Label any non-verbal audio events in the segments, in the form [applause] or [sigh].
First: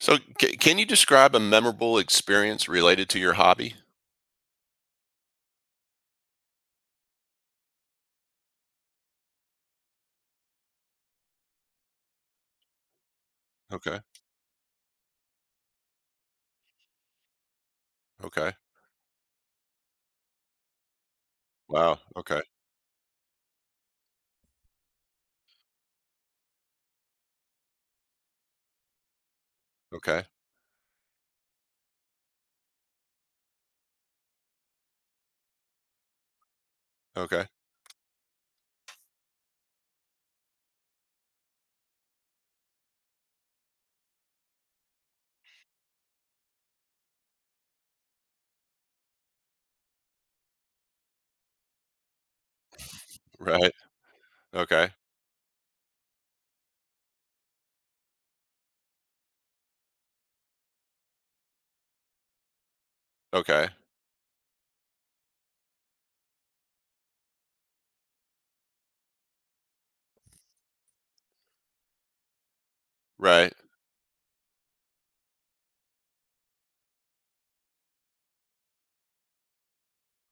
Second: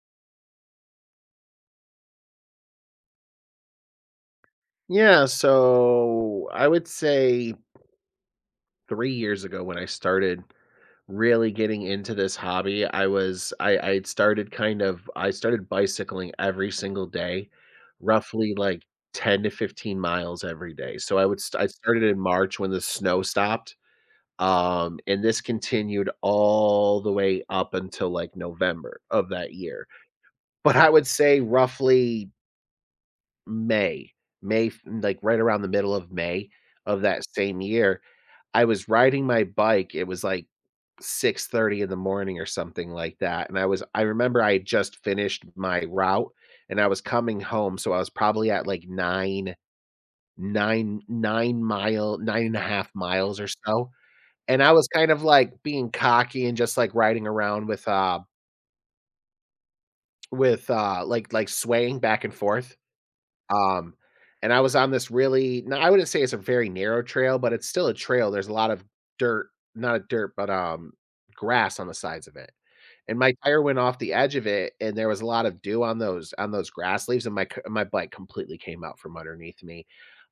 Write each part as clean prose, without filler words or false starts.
So, c can you describe a memorable experience related to your hobby? Yeah, so I would say 3 years ago when I started really getting into this hobby, I was I Okay, started kind of I started bicycling every single day, okay. roughly like 10 to 15 miles every day. So I would st I Wow, started in okay, March when the snow stopped, and this continued all the way up until like November of that year. okay, But I would say roughly May. Like, right around the middle of May of that okay. same year, I was riding my bike, it was, like, 6:30 in the morning or something like that, and I remember I had just finished my route, and I was coming home, so I was probably at, like, 9.5 miles or Right, so, and I was okay, kind of, like, being cocky and just, like, riding around with, like, swaying back and forth. okay, Um, and I was on this really, no, I wouldn't say it's a very narrow trail, but it's still a trail. There's a lot of dirt, not dirt, but grass on the sides of it. And my right. tire went off the edge of it, and there was a lot of dew on those grass leaves, and my bike completely came out from underneath me.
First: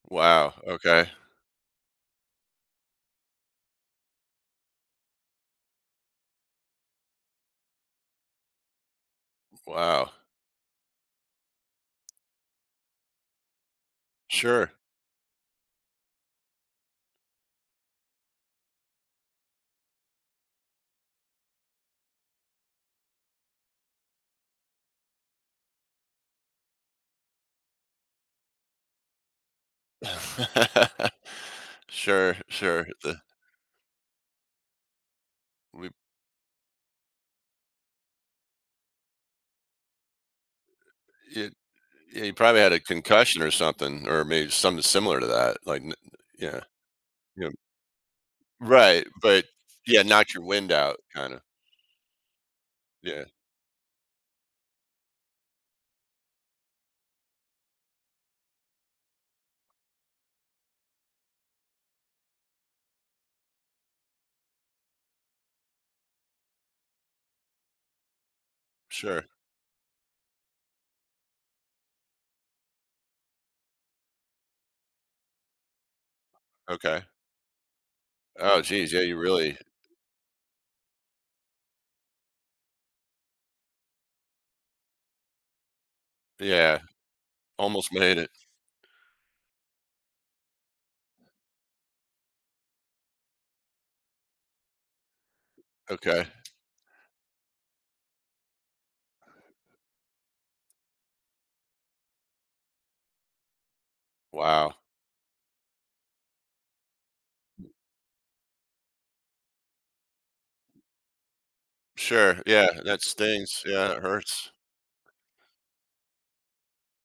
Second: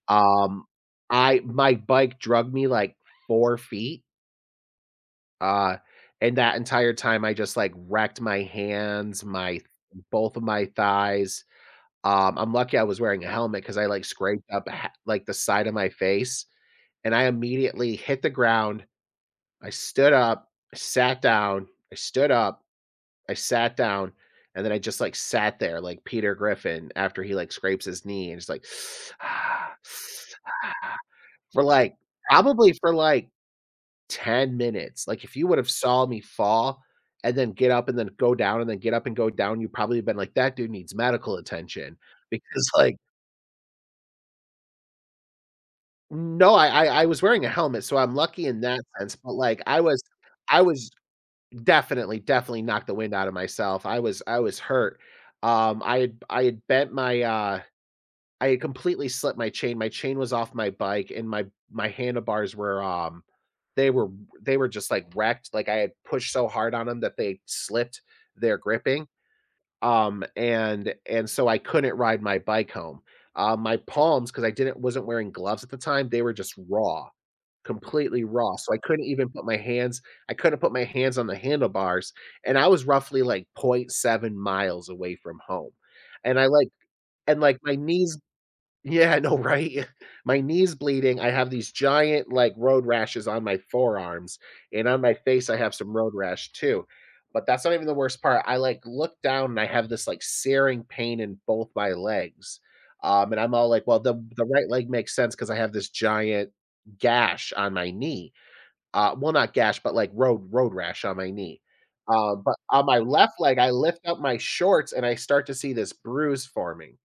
Wow, Um, okay, I my bike drug me like 4 feet. Uh, and that entire time, I just like wrecked my hands, my wow. both of my thighs, I'm lucky I was wearing a helmet because I, like, scraped up Sure. a ha like, the side of my face, and I immediately hit the ground, I stood up, I sat down, I stood up, I sat down, and then I just, like, sat there like Peter Griffin after he, like, scrapes his knee and just like, [sighs] "Ah," [laughs] for, like Sure, probably sure. for, The like, 10 minutes. Like, if you would have we saw me fall and then get up and then go down and then get up and go down, you probably have been like, "That dude needs medical it attention," Yeah, you probably because, had a like, concussion or something, or maybe something similar to that, like, n no, yeah, I was wearing a yeah. helmet, so I'm lucky in that Right, sense, but, but like, I was yeah, knocked your I wind was out, kinda. definitely, definitely knocked the wind Yeah, out of myself. I was hurt. Um, I had I had bent my, uh I had completely slipped my chain. My chain was off my bike, and my handlebars were, they were they were just, like, wrecked, like, I had pushed so hard on them that they slipped their gripping, sure, and so I couldn't ride my bike home. My palms, because I didn't wasn't wearing gloves at the time, they were just okay. raw, completely raw, Oh, so I geez, yeah, couldn't you even put my really hands I couldn't put my hands on the handlebars, and I was roughly, like, 0.7 miles away from home, and I, like yeah, and, like, my almost made knees, it. yeah, no, right? [laughs] My knee's bleeding, I have these giant, like, road rashes on my forearms, and on my face, I have some road Okay. rash too, but that's not even the worst part, I, like, look down and I have this, like, searing pain in both my legs, and I'm all like, "Well, the right Wow. leg makes sense because I have this giant gash on my knee." Well, not gash, but, like, road rash on my knee, Sure. But Yeah, on my that left leg, stings. I Yeah, lift it up my hurts. shorts and I start to see this bruise forming.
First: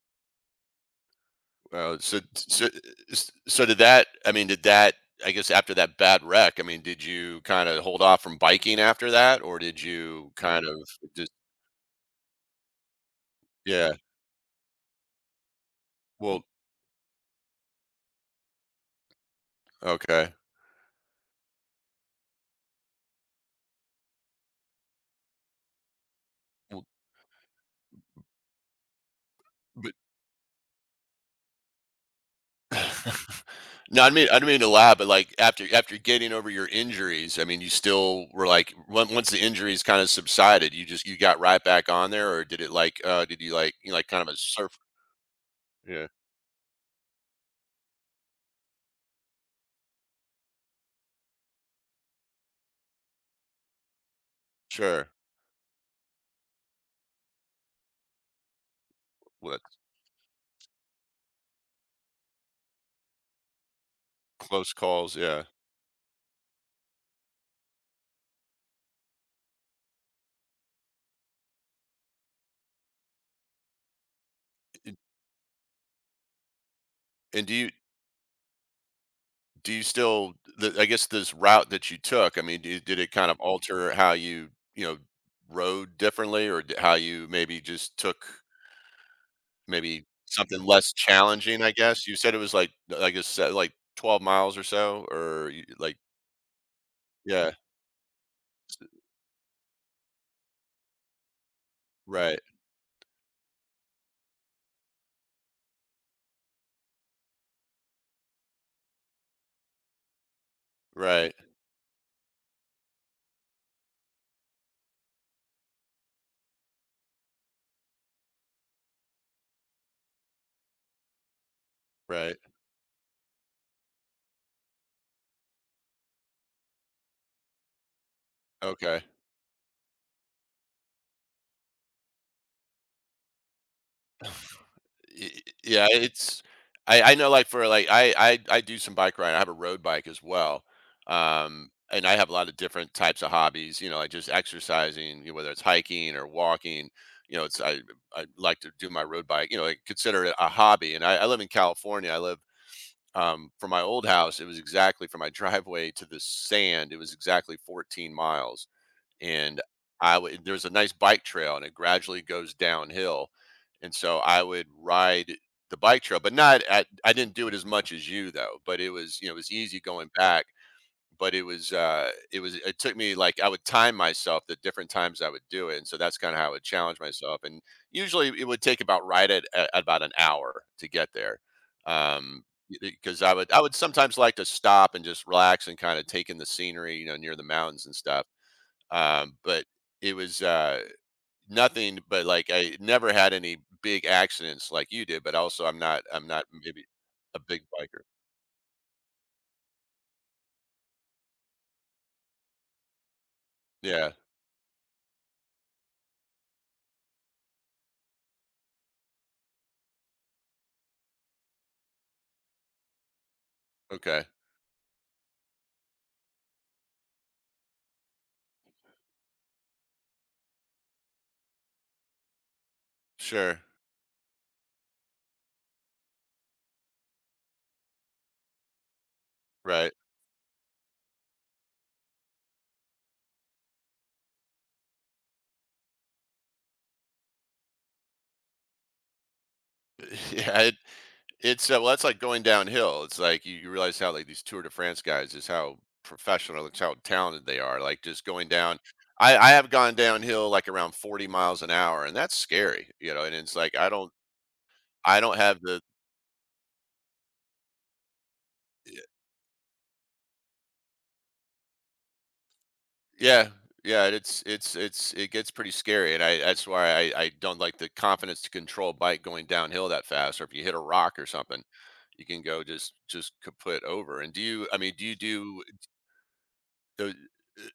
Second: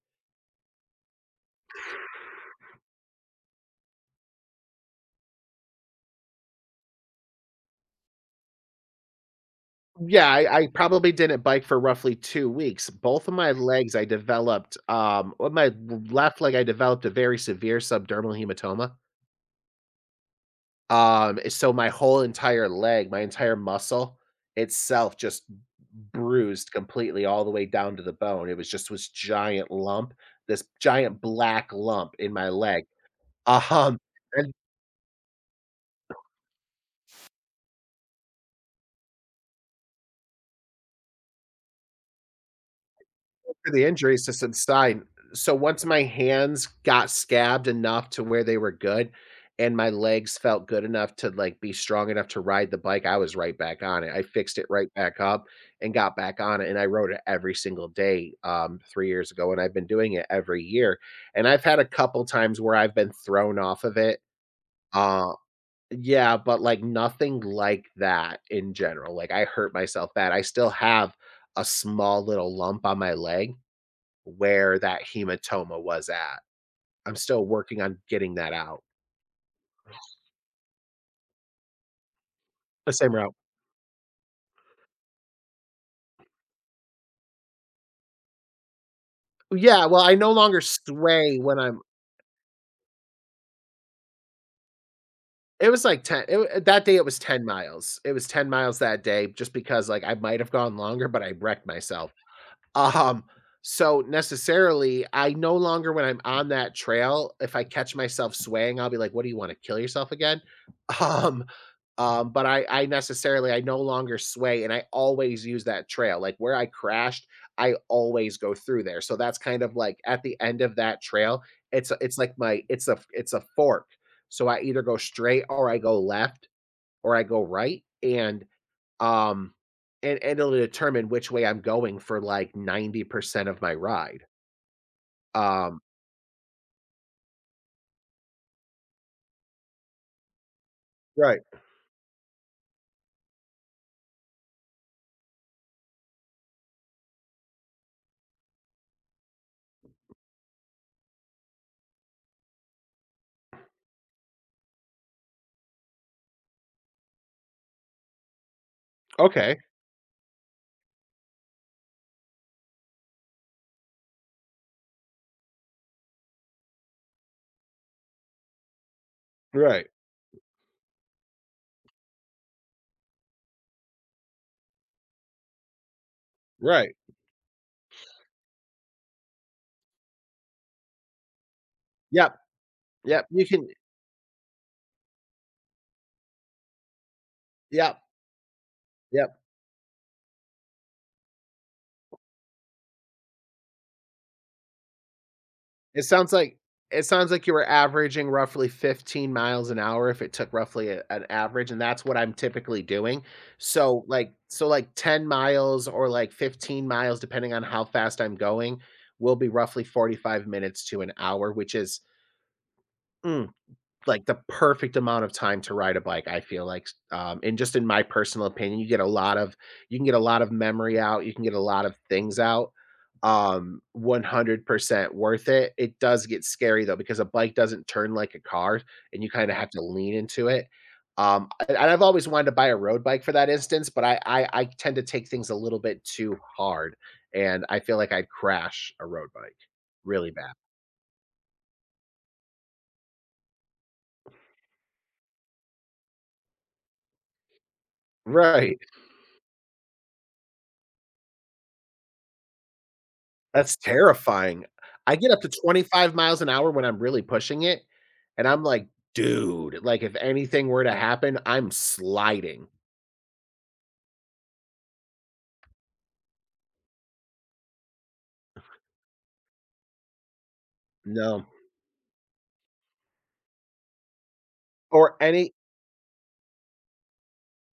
Wow. So did that? I mean, did that? I guess after that bad wreck, I mean, did you kind of hold off from biking after that, or did Yeah, you I, kind I of probably just? didn't bike for roughly 2 weeks. Both of my Yeah. legs, on my left Well. leg, I developed a very severe subdermal hematoma. Okay. So my whole entire leg, my entire muscle itself just bruised Well, completely all the way down to the bone. It was just this giant but lump, this giant black lump in my leg. [sighs] [laughs] Um, no, I mean, I don't and mean to laugh, but like after getting over your injuries, I mean, you still were like on- once the injuries kind of subsided, you just you got right back on there, or did it like did you for like the you know, like injuries kind to of a surf? subside. So once my Yeah. hands got scabbed enough to where they were good and my legs felt good enough to, like, be strong enough to ride the bike, I was right back on it. I fixed it right Sure. back up and got back on it, and I rode it every single day, 3 years ago, and Well, I've been doing it every year, and I've had a couple times where I've been thrown off of it. close calls, Uh yeah. Yeah, but, like, nothing like that in general. Like, I hurt myself bad. I still have a small little lump on my leg where And that hematoma was at. I'm still and do you working on getting that out. Still the I guess this route that you took, I mean, do The did it same kind route. of alter how you, you know, rode differently or d how you maybe just took Yeah, well, maybe I no longer something less sway when challenging, I I'm, guess? You said it was like I guess, like 12 miles or so or you it was like like 10 it wa that day it was 10 yeah, miles. It was 10 miles that day just because, like, I might have gone longer, but I wrecked myself. right, Um, so necessarily, I no longer when I'm on that trail, if I catch myself swaying, I'll be like, "What do you wanna kill yourself again?" [laughs] right, Um but I no longer sway and I always use that trail. Like where I crashed, I always go through there. So that's kind of like at the end of that trail, it's a, it's like right. my it's a fork. So I either go straight or I go left or I go right Okay. um and it'll determine which way I'm going for like 90% of my ride. Y Um Yeah, it's I know, like, for, like I do some bike riding, I have a road bike as well, Right. And I have a lot of different types of hobbies, you know, like, just exercising, you know, whether it's hiking or walking, you know, it's I like to do my road bike, you know, I consider it a hobby, and I live in California, I live, from my old house, it was exactly from my [laughs] driveway to the sand, it was exactly 14 miles Okay. and I would there's a nice bike trail and it gradually goes downhill. And so I would ride the bike trail, but not at I didn't do it as much as you though, but it was, you know, it was easy Right. going back, but it took me like I would time myself the different times I would do it. And so that's kind of how I would Right. challenge myself. And usually it would take about at about an hour to get there. Yep. Um, because Yep. You I can. would sometimes like to stop and just relax and kind of take in the scenery, you know, near the mountains and Yep. stuff Yep. but it was nothing. But like I never had any big accidents like you did. But also, It I'm sounds not like maybe it sounds a like you big were biker. averaging roughly 15 miles an hour if it took roughly a an average, and that's what I'm typically doing. So, Yeah. like so, like, 10 miles or, like, 15 miles, depending on how fast I'm going, will be roughly 45 minutes to an hour, which is mm Okay. like the perfect amount of time to ride a bike, I feel like, and just in my personal opinion, you can get a lot of memory out, you can get a lot of things out, Sure. 100% worth it. It does get scary though because a bike doesn't turn like a car and you kinda have to Right. lean into it. And I've always wanted to buy a road bike for that instance, but I tend to take things a little bit too hard, and I feel like I'd crash a road bike really [laughs] bad. Yeah. It's well, that's like going downhill. It's like you realize how like these Tour de France guys is how professional, it's how talented they are. Like just going down. Right. I have gone downhill like around 40 miles an hour and that's scary, you know, and it's like That's terrifying. I I get don't up to have the 25 miles an hour when I'm really pushing it, and I'm like, "Dude, like, if anything were to happen, I'm sliding." yeah, yeah, it gets pretty scary, and I that's why I don't like the confidence to control bike going downhill that fast, or if you hit a rock or No. something, you can go just kaput over. And do you? I mean, do you Or any do? uh,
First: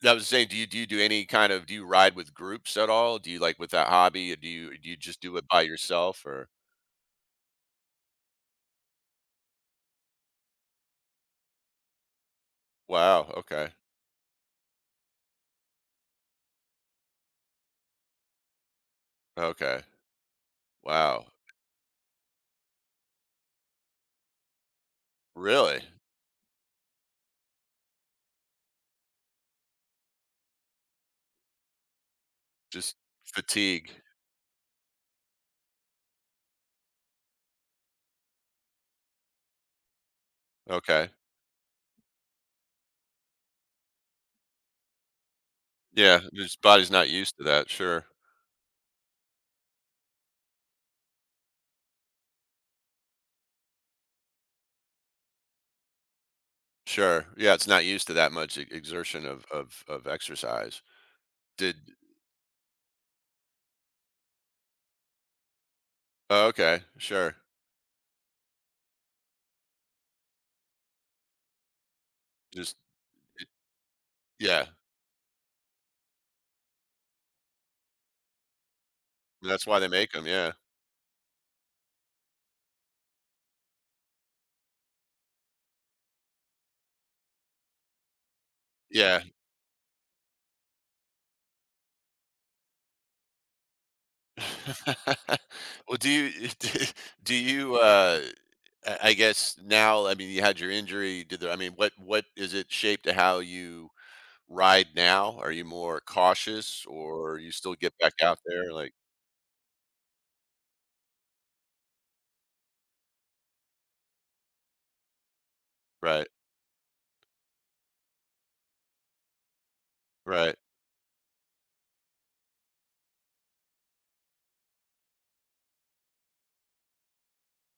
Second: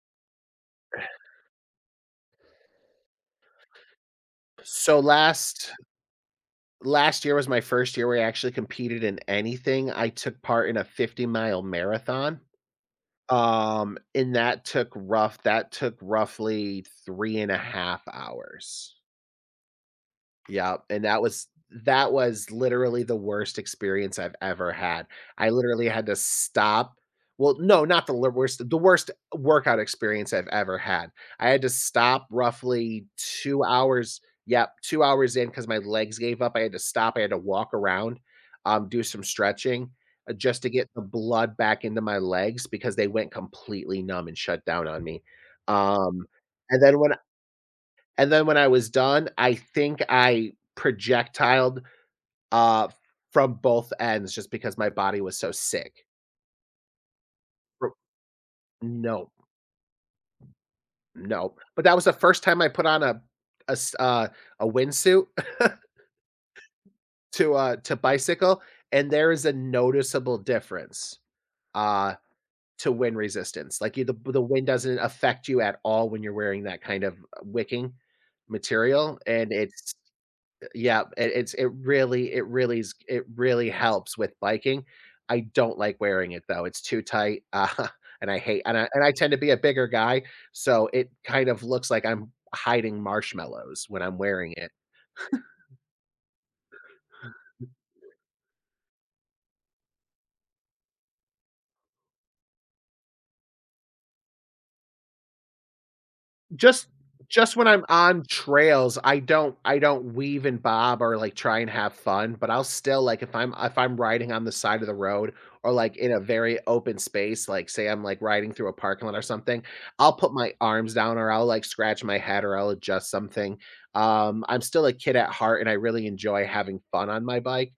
I was saying, do you do any kind of do you ride with groups at all? Do you like with that hobby, or do you so just do it by last yourself? Or last year was my first year where I actually competed in anything. I took part in a 50-mile marathon. wow, okay, And that took roughly 3.5 hours. okay, Yeah, and that wow, was that was literally the worst experience I've ever had. I really? literally had to stop, well, no, not the li worst the worst workout experience I've ever had. I had to stop Just roughly 2 fatigue. hours, yep, 2 hours in because my legs gave up. I had to stop, I had to walk around, do some stretching, just to get the Okay, blood back into my legs because they went completely numb and shut down on me. yeah, Um, his and body's then not when used to that. Sure. and then when I was done, I think I projectiled uh, from both ends just because my body was so sick. Sure. Yeah, it's not R- used to that much e exertion No, of exercise. no. Did But that was the first time I put on a s- uh, a windsuit oh, okay, [laughs] sure. To bicycle, and there is a noticeable difference uh Just to wind it resistance. Like you, the wind yeah, doesn't affect you at all when you're wearing that kind of wicking material, and that's why they it's make them. Yeah. yeah, it, it's it really is it really helps with biking. I don't like wearing it though. It's too tight, [laughs] and I hate, and I Yeah. tend to be a bigger guy, so it kind of looks like I'm hiding marshmallows when I'm wearing it. [laughs] Well, do you [laughs] d do you, I guess now, I mean, you had your injury, did there? I mean, what is it shaped to how you ride now? Are you more cautious just or you just when still I'm get back on out there? Like trails, I don't weave and bob or like try and have fun, but I'll still like if I'm riding on the side of the road or like in a right, very open space, like say I'm like riding through a parking lot or something, I'll put my right. arms down or I'll like scratch my head or I'll adjust something. I'm still a kid at heart and I really enjoy having fun on my bike.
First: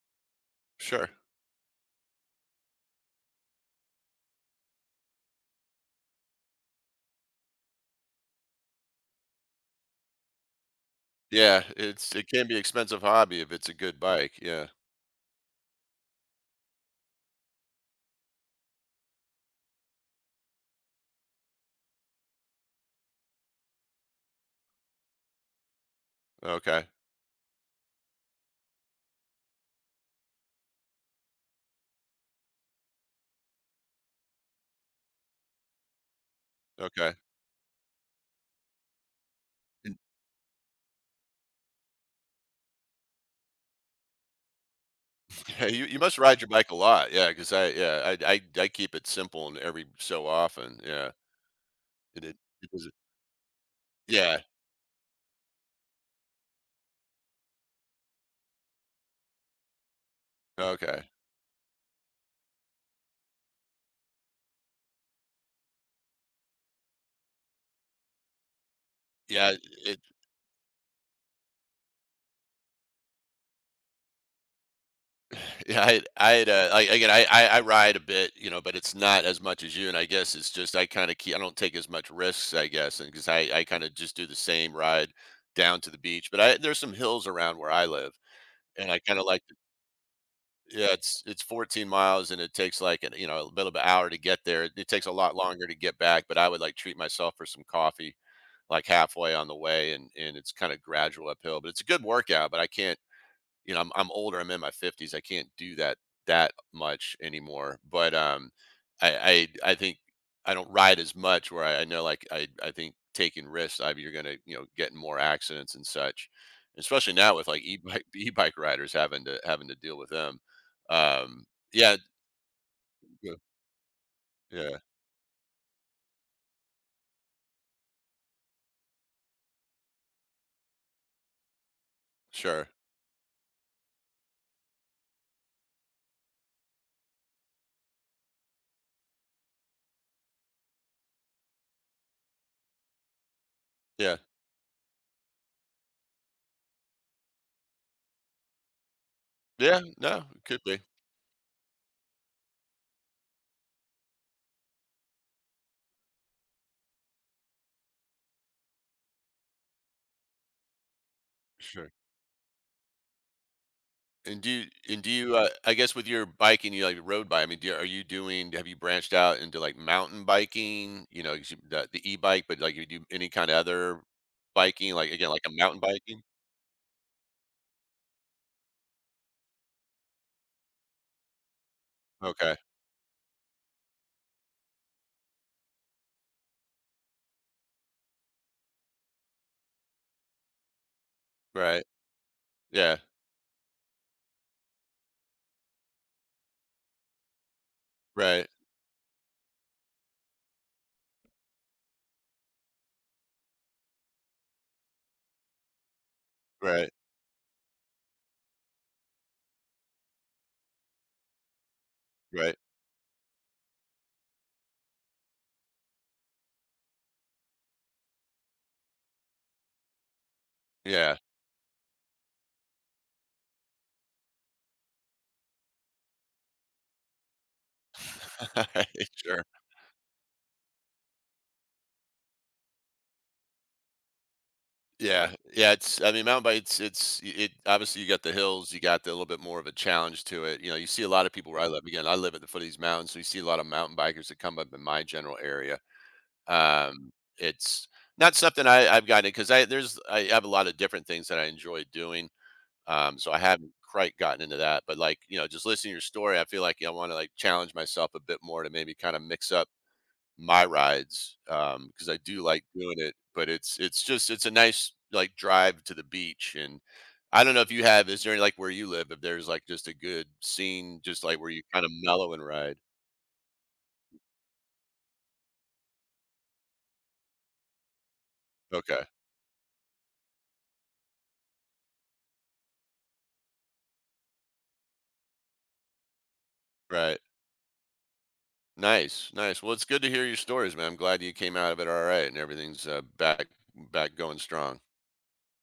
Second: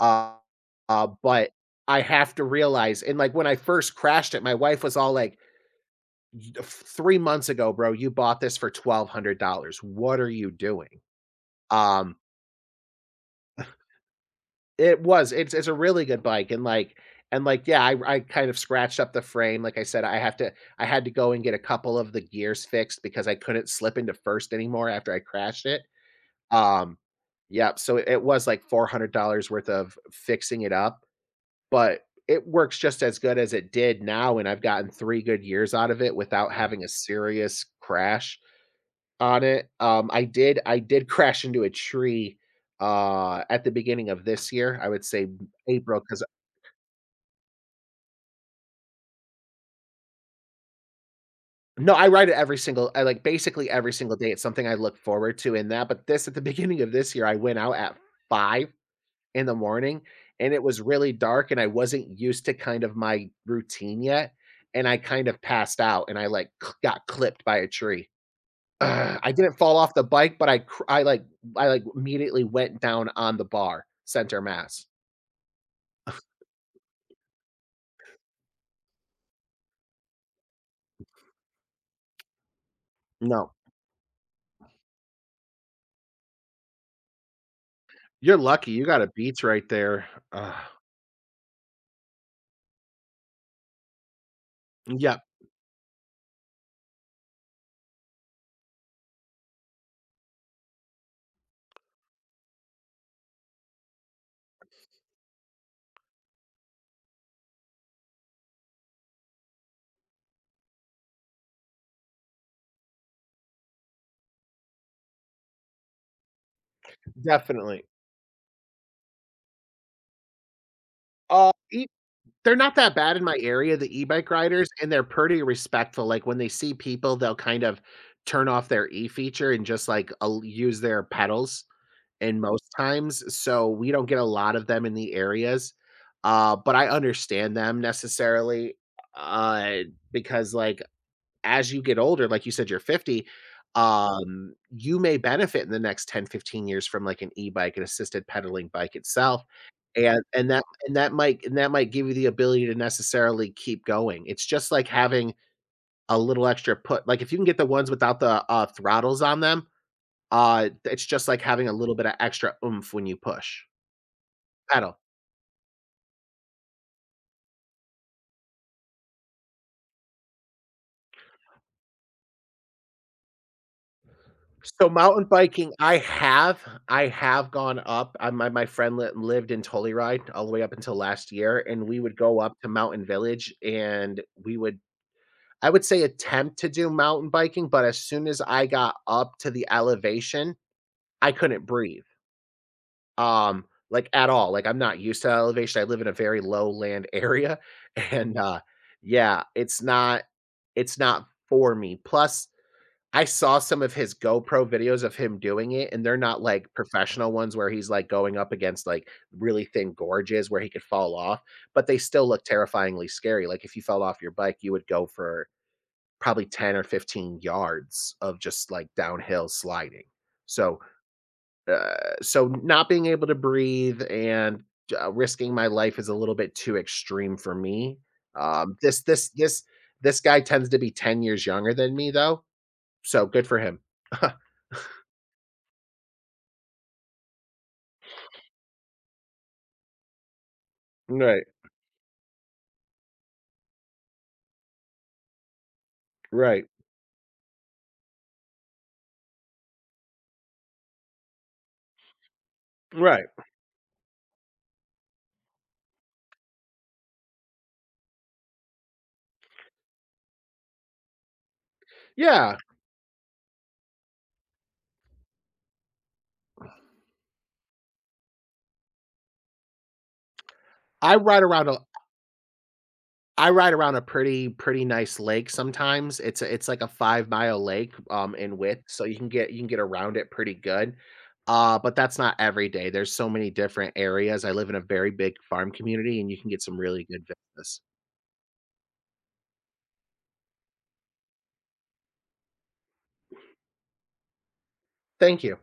Uh, Sure. but I have to realize, and like when I first crashed it, my wife was all like, 3 months ago, bro, you bought this for $1,200. What are you doing?" Yeah, it's Um, it can be expensive hobby if it's a good bike, yeah. it was it's a really good bike, and like, yeah, I kind of scratched up the frame. Like I said, I had to go and get a couple of the gears fixed because I couldn't slip into first anymore after I crashed it. Okay. Um, yeah, so it was like $400 worth of fixing it up, but it works just as good as it did now, and I've gotten 3 good years out of it without having a Okay. serious crash on it. And I did crash into a tree, at the beginning of this year, I would say [laughs] yeah, you April, must because... ride your bike a lot, yeah, because I yeah, I keep it simple and every so often, yeah. No, I It ride it it every it single— is. I, like, basically every single day. Yeah, It's something I look forward to in that, but this at the [laughs] beginning of this year, I went out at 5 in the morning, and it was okay. really dark, and I wasn't used to kind of my routine yet, and I kind of passed out, and I, like, c got clipped by a tree. [sighs] Ugh, I didn't Yeah, fall off it the bike, but I, like, immediately went down on the bar, center mass. [sighs] yeah, I had, I ride a bit, you know, but it's not as much as you, and I guess it's just I kinda keep. I don't take as much risks, I guess, and because No. I kinda just do the same ride down to the beach, but I there's some hills around where I live, You're lucky, you and I got a kinda like Beats right there. Ugh. yeah, it's 14 miles and it takes like an you know a little bit hour to get there. It takes a Yep, lot longer to get back, but I would like treat myself for some coffee like halfway on the way, and it's kind of gradual uphill. But it's a good workout, but I can't you know, I'm older. I'm in my 50s. I can't do that much anymore. But I think I don't ride as much. Where I know, like I think taking risks, I you're gonna you know get in more accidents and such. Especially now with like definitely. e-bike [laughs] e-bike riders having to deal with them. Um, E yeah, They're not that bad in yeah, my area, the e-bike riders, yeah, and they're pretty respectful. Like, when they see people, they'll kind of turn off their E feature and just, like, use their pedals in most sure, times, so we don't get a lot of them in the areas, but I understand them necessarily, uh, because, like, as you get older, like you said, you're 50, yeah, you may benefit in the next 10, 15 years from like an e-bike, an assisted pedaling bike itself. yeah. No, it could be And that might give you the ability to necessarily keep going. It's just like having a little extra put, like, if you can get the ones without the throttles on them, it's just like having a sure. little bit of extra oomph when you push. And do you Pedal. and do you I guess with your biking, you like road bike. I mean, do, you, are you doing? Have you branched out into like mountain biking? You know, 'cause the e-bike, but like you do any kind of other So biking, like mountain again, like a biking, mountain biking. I have gone up. I My friend li lived in Telluride all the way up until last year, and we would go up Okay, to Mountain Village, and we would I would say attempt to do mountain biking, but as soon as I got up to the elevation, I couldn't right, breathe, yeah, um, like, at all. Like, I'm not used to elevation, I live in a very low land area, [laughs] and, right, yeah, it's not for me. Plus I saw some of his GoPro videos of him doing it, and they're not, like, right, professional ones where he's, like, going up against, like, really thin gorges where he could fall off, but they still look right, terrifyingly scary. Like, if you fell off your bike, you would go for probably 10 or 15 yards of just, like, downhill sliding. So, yeah, so not being able to breathe and, risking my life is a little bit too extreme for me. [laughs] Um, this alright, this sure, this this guy tends to be 10 years younger than me, though, so good for him. [laughs] yeah, yeah. It's I mean, mountain bikes. It obviously you got the hills, you got the, a little bit more of a challenge to it. You know, you see a lot of Right, people where I live. Again, I live at the foot of these mountains, so you see a lot of mountain bikers that come up in my general area right, um, it's not something I've gotten because I there's I have a lot of different things that I enjoy doing. Right. So I haven't quite gotten into that, but like, you know, just listening to your story, I feel like I want to like challenge myself a bit more to maybe kind of mix up my rides. Because I do Yeah, like doing it, but it's just it's a nice like drive to the beach and I don't know if you have, is there any, like where you live, if there's like just a good scene, I just like ride where you around a kind of mellow and ride? I ride around a pretty nice lake sometimes. It's like a 5-mile lake in width, so Okay. You can get around it pretty good. But that's not every day. There's so many different areas. I live in a very big farm community and you can get some really Right. good vistas. Nice, nice. Well, it's good to hear your stories, man. I'm glad you came out of it all right and everything's back back going strong. Thank you.